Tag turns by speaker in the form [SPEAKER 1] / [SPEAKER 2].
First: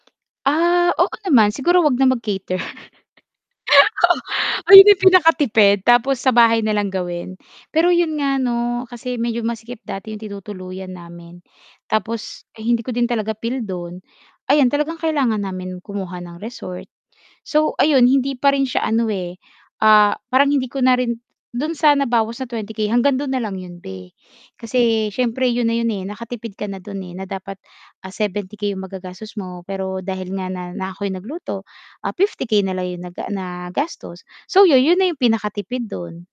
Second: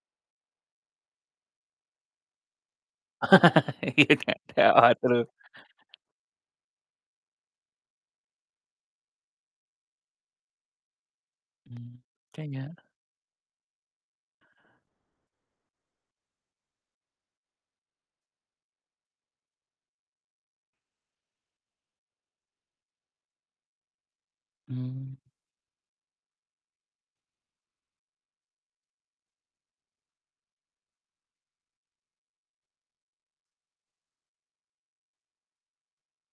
[SPEAKER 1] Ah, oo naman. Siguro 'wag na mag-cater.
[SPEAKER 2] Yun
[SPEAKER 1] Oo.
[SPEAKER 2] nga,
[SPEAKER 1] ayun
[SPEAKER 2] ah,
[SPEAKER 1] ang
[SPEAKER 2] true.
[SPEAKER 1] pinakatipid, tapos sa bahay na lang gawin. Pero 'yun nga 'no kasi medyo masikip dati yung tinutuluyan namin
[SPEAKER 2] Hmm,
[SPEAKER 1] tapos
[SPEAKER 2] kaya.
[SPEAKER 1] hindi ko din talaga feel dun ayan talagang kailangan namin kumuha ng resort. So ayon hindi pa rin siya ano, eh, ah, parang hindi ko na rin dun sa nabawas na 20K hanggang dun na lang 'yon be. Kasi
[SPEAKER 2] Hmm.
[SPEAKER 1] siyempre yun na yun, eh, nakatipid ka na dun na dapat, ah, 70K magagastos mo pero dahil nga na na ako'y nagluto 50K na lang 'yong naga nagastos. So yun, yun na yung pinakatipid dun.